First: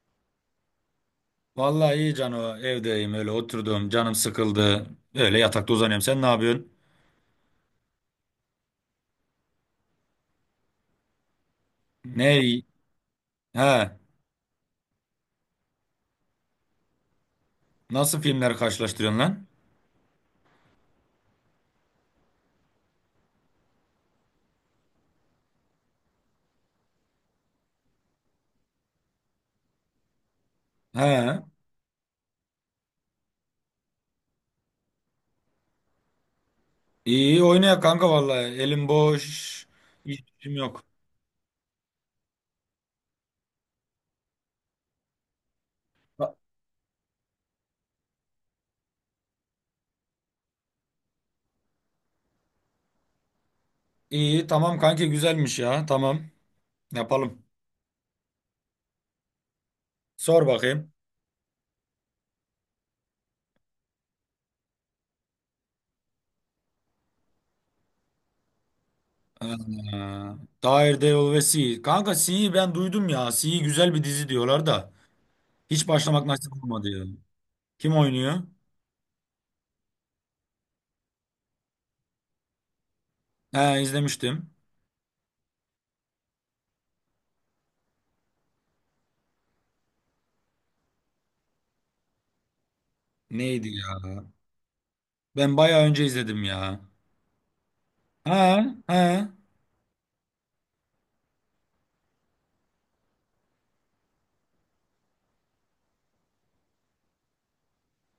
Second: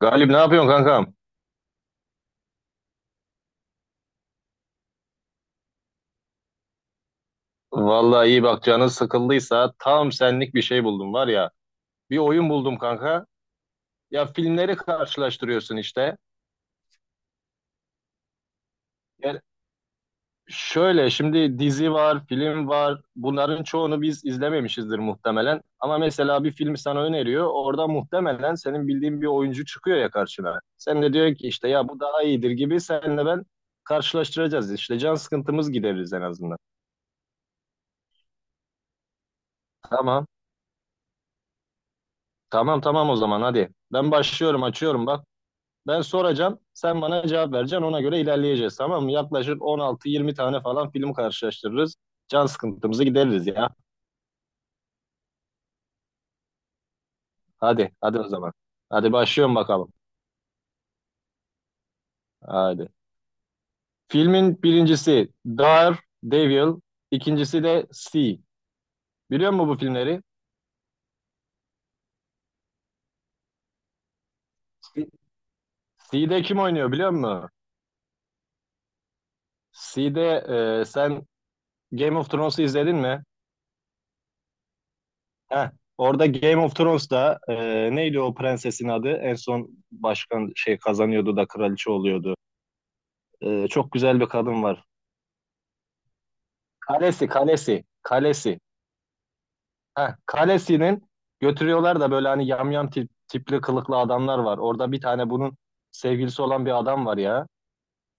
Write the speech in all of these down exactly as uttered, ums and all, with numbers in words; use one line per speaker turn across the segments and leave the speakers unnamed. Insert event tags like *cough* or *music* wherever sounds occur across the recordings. Galip ne yapıyorsun kankam?
Vallahi iyi Cano, evdeyim, öyle oturdum, canım sıkıldı. Öyle yatakta uzanıyorum. Sen ne yapıyorsun?
Vallahi iyi bak canın sıkıldıysa tam senlik bir şey buldum var ya. Bir
Ne?
oyun buldum kanka.
He.
Ya filmleri karşılaştırıyorsun işte.
Nasıl filmler karşılaştırıyorsun
Yani
lan?
şöyle şimdi dizi var, film var. Bunların çoğunu biz izlememişizdir muhtemelen. Ama mesela bir film sana öneriyor. Orada muhtemelen senin bildiğin bir oyuncu çıkıyor ya karşına. Sen de diyor
He.
ki işte ya bu daha iyidir gibi senle ben karşılaştıracağız. İşte can sıkıntımız gideririz en azından.
İyi oynayak kanka vallahi. Elim boş. Hiç
Tamam.
işim yok.
Tamam tamam o zaman hadi. Ben başlıyorum açıyorum bak. Ben soracağım, sen bana cevap vereceksin. Ona göre ilerleyeceğiz, tamam mı? Yaklaşık on altı, yirmi tane falan film karşılaştırırız. Can sıkıntımızı gideririz ya.
İyi tamam kanki, güzelmiş ya. Tamam. Yapalım.
Hadi, hadi o zaman. Hadi başlıyorum bakalım.
Sor bakayım.
Hadi. Filmin birincisi Dar Devil, ikincisi de C. Biliyor musun
Ee,
bu filmleri?
Daredevil ve C. Kanka C'yi ben duydum ya. C güzel bir dizi diyorlar da.
C
Hiç başlamak
Sea'de
nasip
kim
olmadı
oynuyor
ya.
biliyor musun?
Kim oynuyor?
Sea'de e, sen Game of Thrones'u izledin mi?
He, izlemiştim.
Heh. Orada Game of Thrones'da e, neydi o prensesin adı? En son başkan şey kazanıyordu da kraliçe oluyordu. Ee,
Neydi ya?
çok güzel bir kadın var.
Ben bayağı önce izledim ya.
Kalesi, kalesi,
Ha
kalesi.
ha.
Heh, kalesinin götürüyorlar da böyle hani yamyam tip, tipli kılıklı adamlar var. Orada bir tane bunun sevgilisi olan bir adam var ya.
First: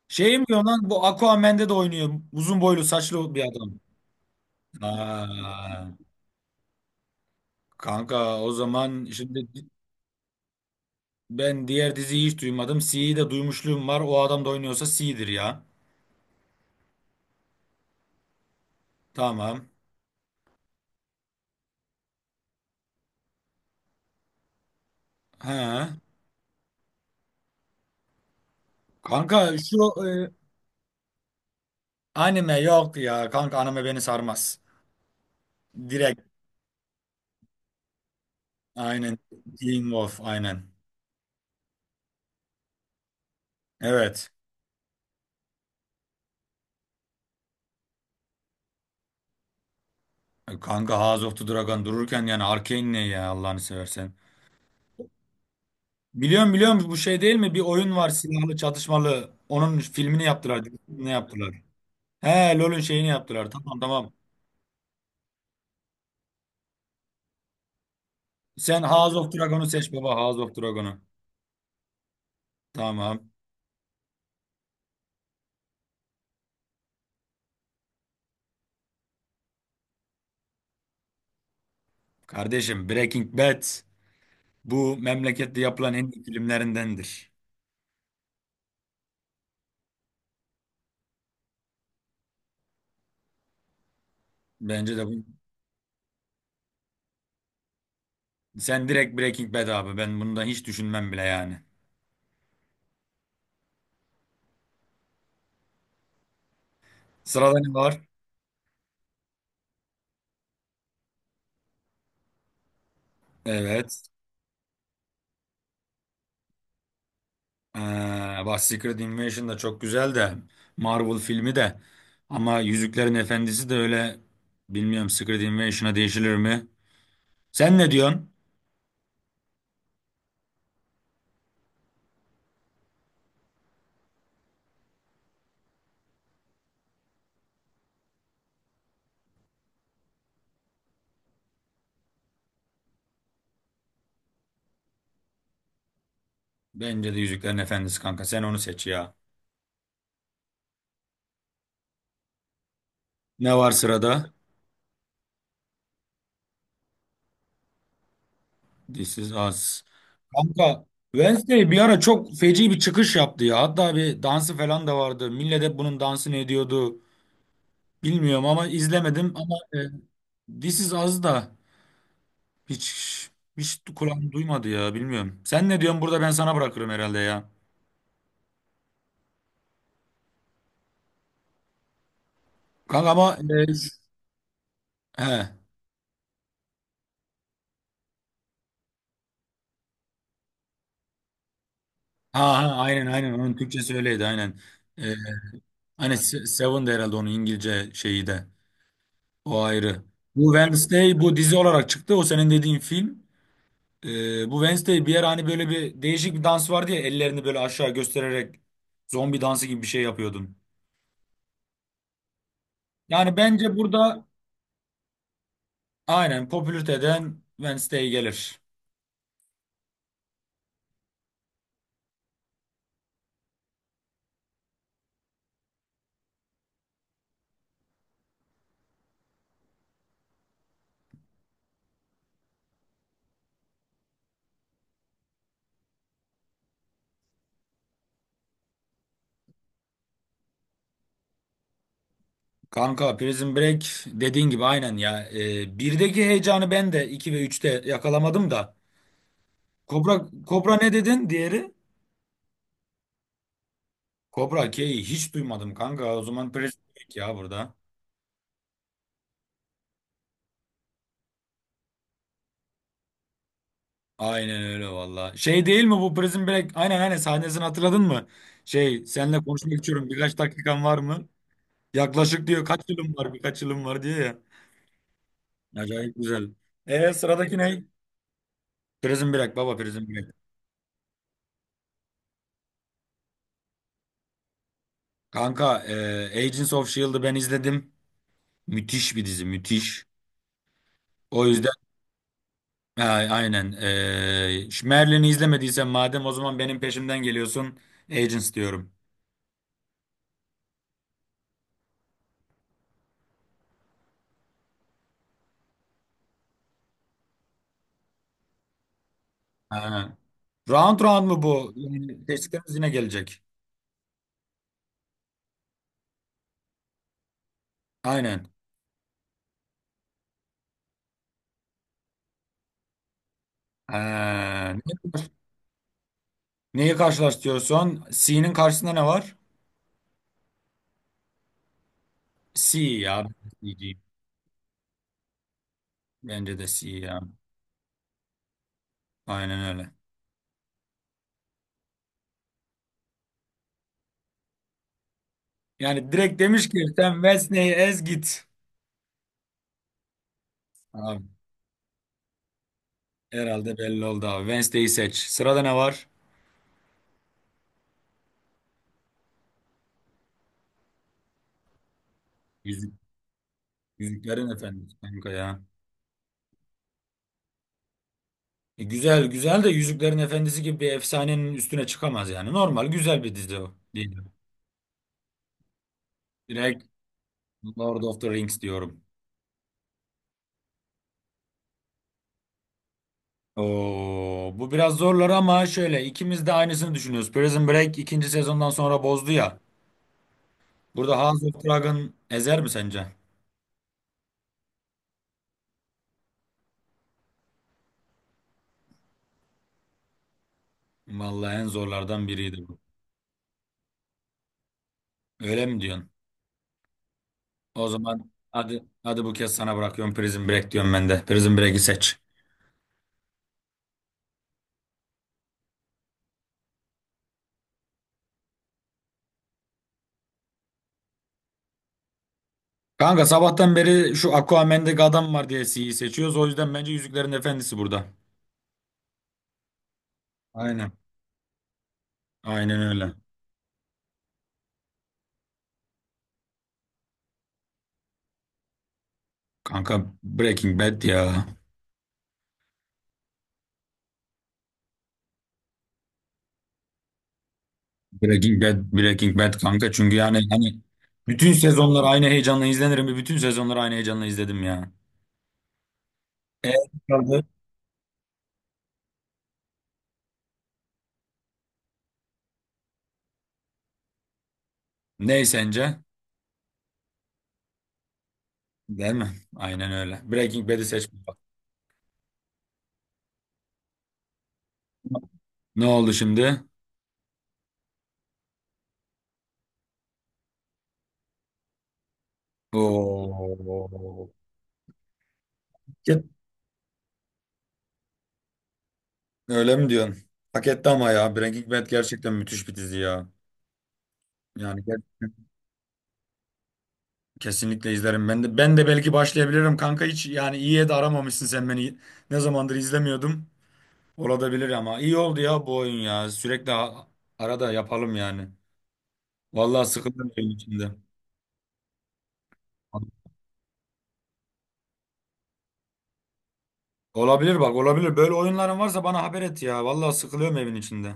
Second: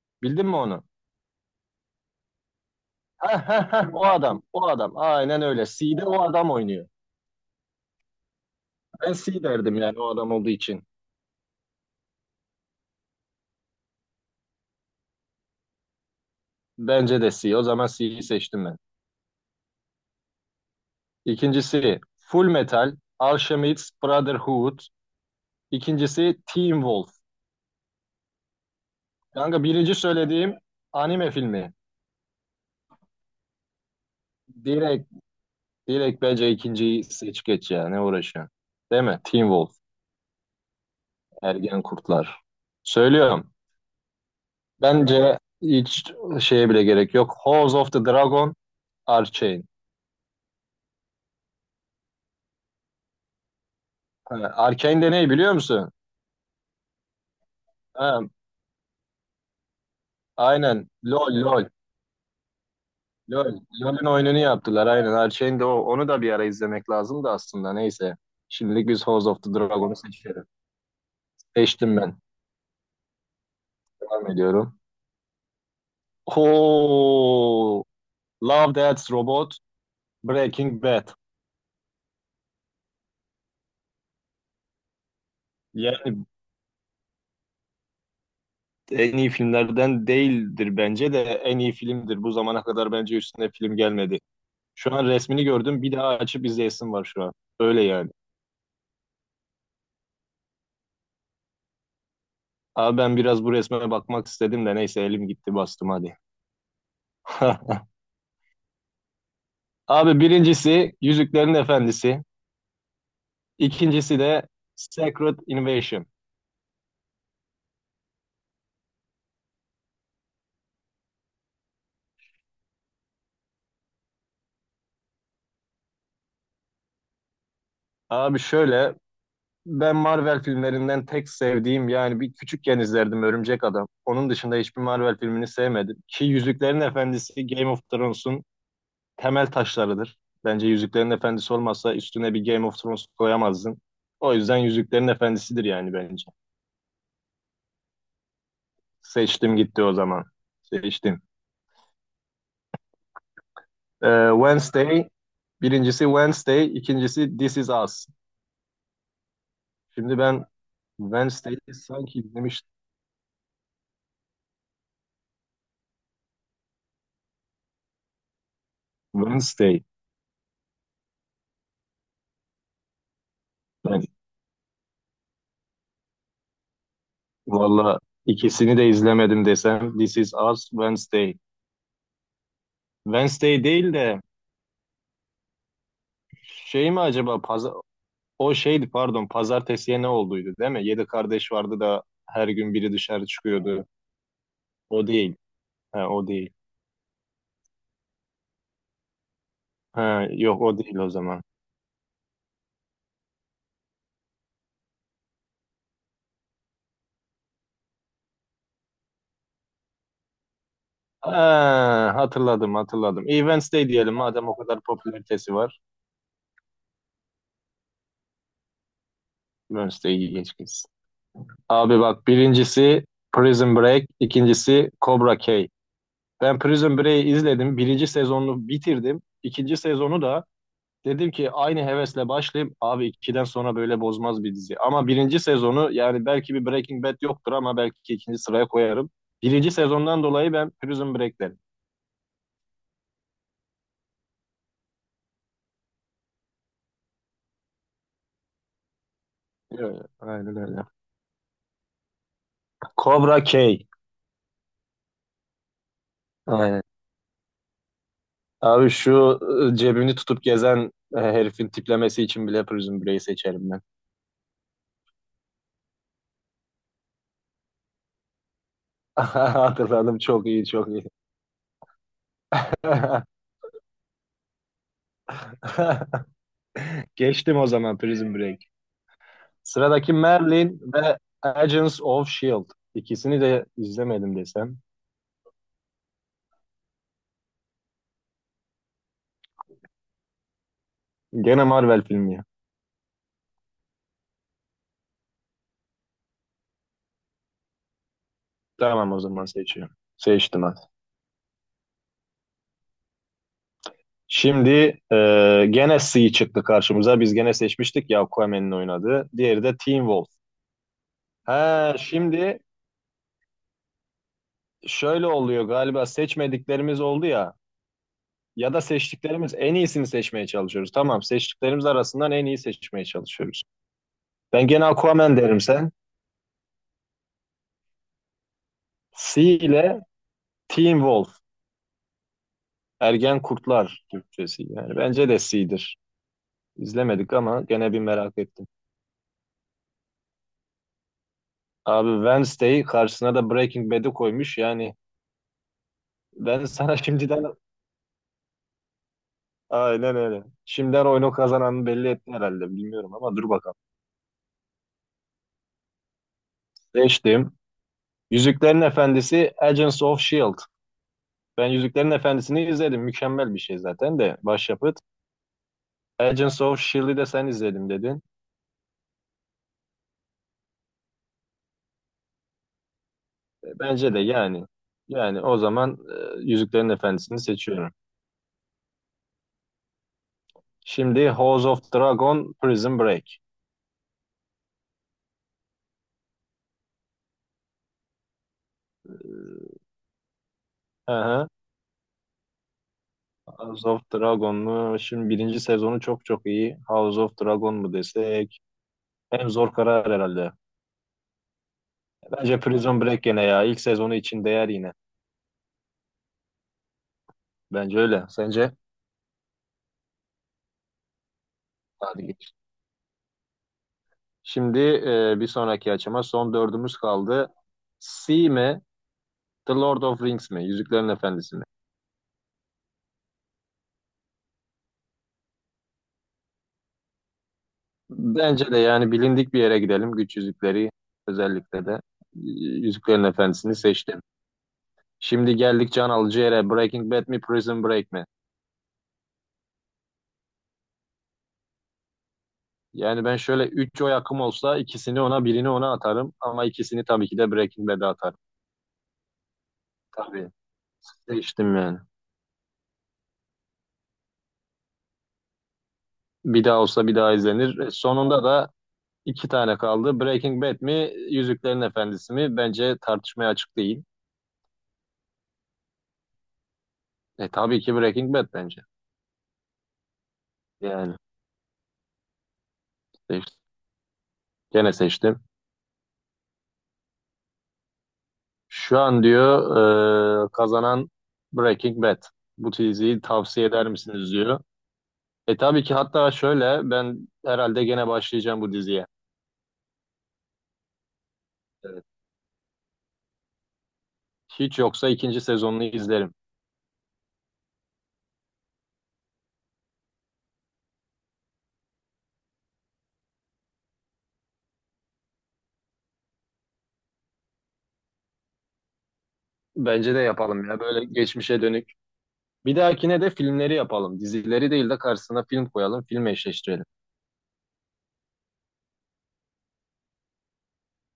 Şey mi
Bildin mi
diyor
onu?
lan, bu Aquaman'de de oynuyor. Uzun boylu saçlı
Heh,
bir
heh,
adam.
heh, o adam, o adam. Aynen öyle.
Aa,
C'de o adam oynuyor.
kanka o zaman
Ben C
şimdi
derdim yani o adam olduğu için.
ben diğer diziyi hiç duymadım. C'yi de duymuşluğum var. O adam da oynuyorsa C'dir ya.
Bence de C. O zaman C'yi seçtim ben.
Tamam.
İkincisi Full Metal, Alchemist Brotherhood.
Ha.
İkincisi Teen Wolf.
Kanka
Kanka
şu
birinci
e,
söylediğim anime filmi.
anime yok ya. Kanka anime beni sarmaz.
Direkt Direkt
Direkt
bence ikinciyi seç geç ya. Ne uğraşıyorsun? Değil
aynen.
mi? Teen Wolf.
Teen Wolf aynen.
Ergen Kurtlar. Söylüyorum.
Evet.
Bence hiç şeye bile gerek yok. House of the Dragon. Arcane.
E, kanka House of the Dragon dururken yani Arcane ne ya Allah'ını seversen.
Ha, Arcane de ne biliyor musun?
Biliyorum biliyorum, bu şey değil mi? Bir oyun var
Ha,
silahlı çatışmalı. Onun filmini yaptılar.
aynen.
Ne
LOL
yaptılar?
LOL.
He, LoL'ün şeyini
LOL.
yaptılar. Tamam
L O L'ün
tamam.
oyununu yaptılar. Aynen. Arcane de o. Onu da bir ara izlemek lazım da aslında. Neyse.
Sen
Şimdilik biz
House
House
of
of the
Dragon'u seç
Dragon'u
baba. House
seçelim.
of Dragon'u.
Seçtim ben.
Tamam.
Devam ediyorum. Oo, Love Death Robot. Breaking Bad.
Kardeşim Breaking Bad bu memlekette yapılan en
Yani
iyi filmlerindendir.
en iyi filmlerden değildir bence de en iyi filmdir. Bu zamana kadar bence üstüne film gelmedi. Şu
Bence
an
de bu.
resmini gördüm bir daha açıp izleyesim var şu an. Öyle yani.
Sen direkt Breaking Bad abi. Ben bundan hiç düşünmem bile yani.
Abi ben biraz bu resme bakmak istedim de neyse elim gitti bastım hadi.
Sırada ne
*laughs*
var?
Abi birincisi Yüzüklerin Efendisi.
Evet.
İkincisi de Secret Invasion.
Ee, bak Secret Invasion da çok güzel de Marvel filmi de, ama Yüzüklerin Efendisi de öyle, bilmiyorum Secret Invasion'a değişilir mi? Sen ne diyorsun?
Abi şöyle ben Marvel filmlerinden tek sevdiğim yani bir küçükken izlerdim Örümcek Adam. Onun dışında hiçbir Marvel filmini sevmedim. Ki Yüzüklerin Efendisi Game of Thrones'un temel taşlarıdır. Bence Yüzüklerin Efendisi olmazsa üstüne bir Game of Thrones koyamazdın. O yüzden Yüzüklerin Efendisi'dir yani bence.
Bence de Yüzüklerin Efendisi kanka, sen onu seç ya.
Seçtim gitti o zaman. Seçtim.
Ne var
Ee,
sırada?
Wednesday, birincisi Wednesday, ikincisi This Is Us.
This is Us.
Şimdi ben
Kanka Wednesday
Wednesday'i
bir ara
sanki
çok
izlemiştim.
feci bir çıkış yaptı ya. Hatta bir dansı falan da vardı. Millet hep bunun dansını ediyordu. Bilmiyorum ama izlemedim, ama e,
Wednesday.
This is Us da. Hiç hiç
Ben
kulağım duymadı ya, bilmiyorum. Sen ne diyorsun burada, ben sana bırakırım herhalde ya.
valla ikisini de izlemedim desem This Is Us, Wednesday.
Kanka ama
Wednesday
e, ş-
değil de
he. Ha,
şey mi acaba Paz O şeydi pardon pazartesiye ne olduydu değil mi? Yedi kardeş vardı da her
ha
gün biri
aynen
dışarı
aynen, onun
çıkıyordu.
Türkçesi öyleydi aynen.
O
E,
değil. Ha,
hani
o
Se-
değil.
Seven de herhalde onun İngilizce şeyi de. O ayrı.
Ha,
Bu
yok o değil o
Wednesday bu
zaman.
dizi olarak çıktı. O senin dediğin film. E, bu Wednesday bir yer, hani böyle bir değişik bir dans vardı ya, ellerini böyle aşağı göstererek zombi dansı gibi bir şey yapıyordun.
Ha, hatırladım hatırladım.
Yani
İyi
bence
Wednesday diyelim
burada
madem o kadar popülaritesi var.
aynen popülariteden Wednesday gelir.
Wednesday'i geç gitsin. Abi bak birincisi Prison Break, ikincisi Cobra Kai. Ben Prison Break'i izledim. Birinci sezonunu bitirdim. İkinci sezonu da Dedim ki aynı hevesle başlayayım. Abi ikiden sonra böyle bozmaz bir dizi. Ama birinci sezonu yani belki bir Breaking Bad yoktur ama belki ikinci sıraya koyarım. Birinci sezondan dolayı ben Prison Break derim.
Kanka Prison Break dediğin gibi aynen ya. Ee, birdeki heyecanı ben de iki ve üçte yakalamadım da.
Evet,
Kobra,
Aynen
Kobra
öyle.
ne dedin diğeri?
Cobra K.
Kobra K'yi hiç duymadım kanka. O zaman
Aynen.
Prison Break ya burada.
Abi şu e, cebini tutup gezen e, herifin tiplemesi için bile Prison Break'i seçerim ben.
Aynen öyle valla. Şey değil mi bu Prison Break? Aynen aynen, sahnesini hatırladın mı? Şey,
*laughs*
seninle konuşmak istiyorum,
Hatırladım
birkaç
çok iyi
dakikan
çok
var
iyi.
mı? Yaklaşık diyor, kaç yılım var,
*laughs*
birkaç yılım var diyor ya. Acayip güzel. E
Geçtim
sıradaki
o
ne?
zaman Prison Break.
Prison Break baba, Prison
Sıradaki
Break.
Merlin ve Agents of S H I E L D. İkisini de izlemedim desem.
Kanka e, Agents of S H I E L D'ı ben izledim. Müthiş bir dizi, müthiş. O
Gene
yüzden
Marvel filmi ya.
a- aynen. Ee, şu Merlin'i izlemediysen madem, o zaman benim peşimden geliyorsun. Agents diyorum.
Tamam o zaman seçiyorum. Seçtim hadi. Şimdi e, gene C çıktı karşımıza. Biz gene seçmiştik ya Aquaman'in oynadığı. Diğeri de Teen
Ha.
Wolf.
Round round mu bu?
Ha
Yani
şimdi
seçtiklerimiz yine gelecek.
şöyle oluyor galiba seçmediklerimiz oldu ya.
Aynen.
Ya da seçtiklerimiz en iyisini seçmeye çalışıyoruz. Tamam seçtiklerimiz arasından en iyi seçmeye çalışıyoruz. Ben
Ha.
gene
Neyi karş-
Aquaman derim sen.
neyi karşılaştırıyorsun? C'nin karşısında ne var?
C ile Teen Wolf.
C ya.
Ergen
C diyeyim.
Kurtlar Türkçesi. Yani bence de C'dir.
Bence de C ya.
İzlemedik ama gene bir merak ettim.
Aynen öyle.
Abi Wednesday'i karşısına da Breaking Bad'i koymuş. Yani
Yani direkt
ben
demiş ki
sana *laughs*
sen
şimdiden
Wednesday'i ez git.
aynen öyle. Şimdiden
Abi,
oyunu kazananı belli etti herhalde. Bilmiyorum ama dur bakalım.
herhalde belli oldu abi. Wednesday'i seç. Sırada ne var?
Seçtim. Yüzüklerin Efendisi Agents of Shield. Ben Yüzüklerin Efendisi'ni izledim. Mükemmel bir şey zaten de
Yüzüklerin Efendisi
başyapıt.
kanka ya.
Agents of Shield'i de sen izledim dedin.
E, güzel güzel de, Yüzüklerin Efendisi gibi bir efsanenin üstüne çıkamaz yani. Normal güzel bir dizi
E,
o.
Bence
Değil.
de yani. Yani o zaman e,
Direkt
Yüzüklerin Efendisi'ni seçiyorum.
Lord of the Rings diyorum.
Şimdi House of Dragon Prison Break.
Oo, bu biraz zorlar ama şöyle, ikimiz de aynısını düşünüyoruz. Prison Break ikinci sezondan sonra bozdu ya.
Hı
Burada House
hı.
of Dragon ezer mi sence?
House of Dragon mu? Şimdi birinci sezonu çok çok iyi. House of Dragon mu desek? En zor karar herhalde.
Vallahi en zorlardan
Bence
biriydi bu.
Prison Break gene ya. İlk sezonu için değer yine.
Öyle mi diyorsun? O
Bence öyle.
zaman
Sence?
hadi hadi, bu kez sana bırakıyorum, Prison Break diyorum ben de. Prison Break'i seç.
Hadi geç. Şimdi e, bir sonraki açıma son dördümüz kaldı. Sea mi? The Lord of Rings mi? Yüzüklerin Efendisi mi?
Kanka sabahtan beri şu Aquaman'deki adam var diye C'yi seçiyoruz. O yüzden bence Yüzüklerin Efendisi burada.
Bence de yani bilindik bir yere gidelim. Güç yüzükleri
Aynen.
özellikle de.
Aynen öyle.
Yüzüklerin Efendisi'ni seçtim. Şimdi geldik can alıcı yere. Breaking Bad mi? Prison Break mi?
Kanka Breaking Bad ya.
Yani ben şöyle üç oy hakkım olsa ikisini ona birini ona atarım ama ikisini tabii ki de Breaking Bad'e atarım.
Breaking Bad, Breaking Bad kanka. Çünkü yani
Tabii.
hani bütün
Değiştim yani.
sezonlar aynı heyecanla izlenirim. Ve Bütün sezonları aynı heyecanla izledim ya.
Bir
E
daha olsa bir daha
kaldı.
izlenir. E, Sonunda da iki tane kaldı. Breaking Bad mi, Yüzüklerin Efendisi mi? Bence tartışmaya açık değil.
Ne sence?
E tabii ki Breaking Bad bence.
Değil mi? Aynen öyle. Breaking Bad'i seç.
Yani seçtim. Gene seçtim.
Ne oldu şimdi?
Şu an diyor e, kazanan Breaking Bad. Bu diziyi tavsiye eder
Oo.
misiniz diyor. E tabii ki hatta şöyle ben herhalde gene başlayacağım bu diziye.
Öyle mi diyorsun? Hak etti ama ya. Breaking Bad
E,
gerçekten müthiş bir dizi ya.
Hiç
Yani
yoksa
gerçekten.
ikinci sezonunu izlerim.
Kesinlikle izlerim. Ben de ben de belki başlayabilirim kanka, hiç yani iyiye de aramamışsın sen beni. Ne zamandır izlemiyordum. Olabilir, ama iyi oldu ya bu oyun ya. Sürekli a- arada yapalım yani. Vallahi
Bence de
sıkıldım evin
yapalım ya
içinde.
böyle geçmişe dönük. Bir dahakine de filmleri yapalım. Dizileri değil de karşısına film koyalım, film eşleştirelim.
Olabilir bak olabilir. Böyle oyunların varsa bana haber et ya. Vallahi sıkılıyorum evin içinde.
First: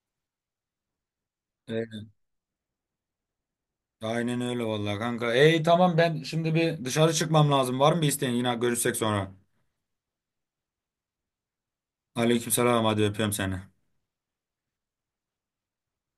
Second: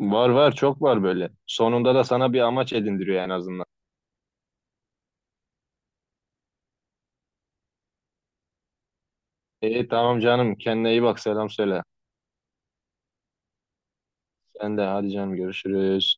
Var var çok var böyle.
Evet.
Sonunda da sana bir amaç edindiriyor en azından.
Aynen öyle vallahi kanka. Ey tamam, ben şimdi bir dışarı çıkmam lazım. Var mı bir isteğin? Yine görüşsek sonra.
İyi tamam canım kendine iyi bak selam söyle.
Aleykümselam, hadi öpüyorum seni.
Sen de hadi canım görüşürüz.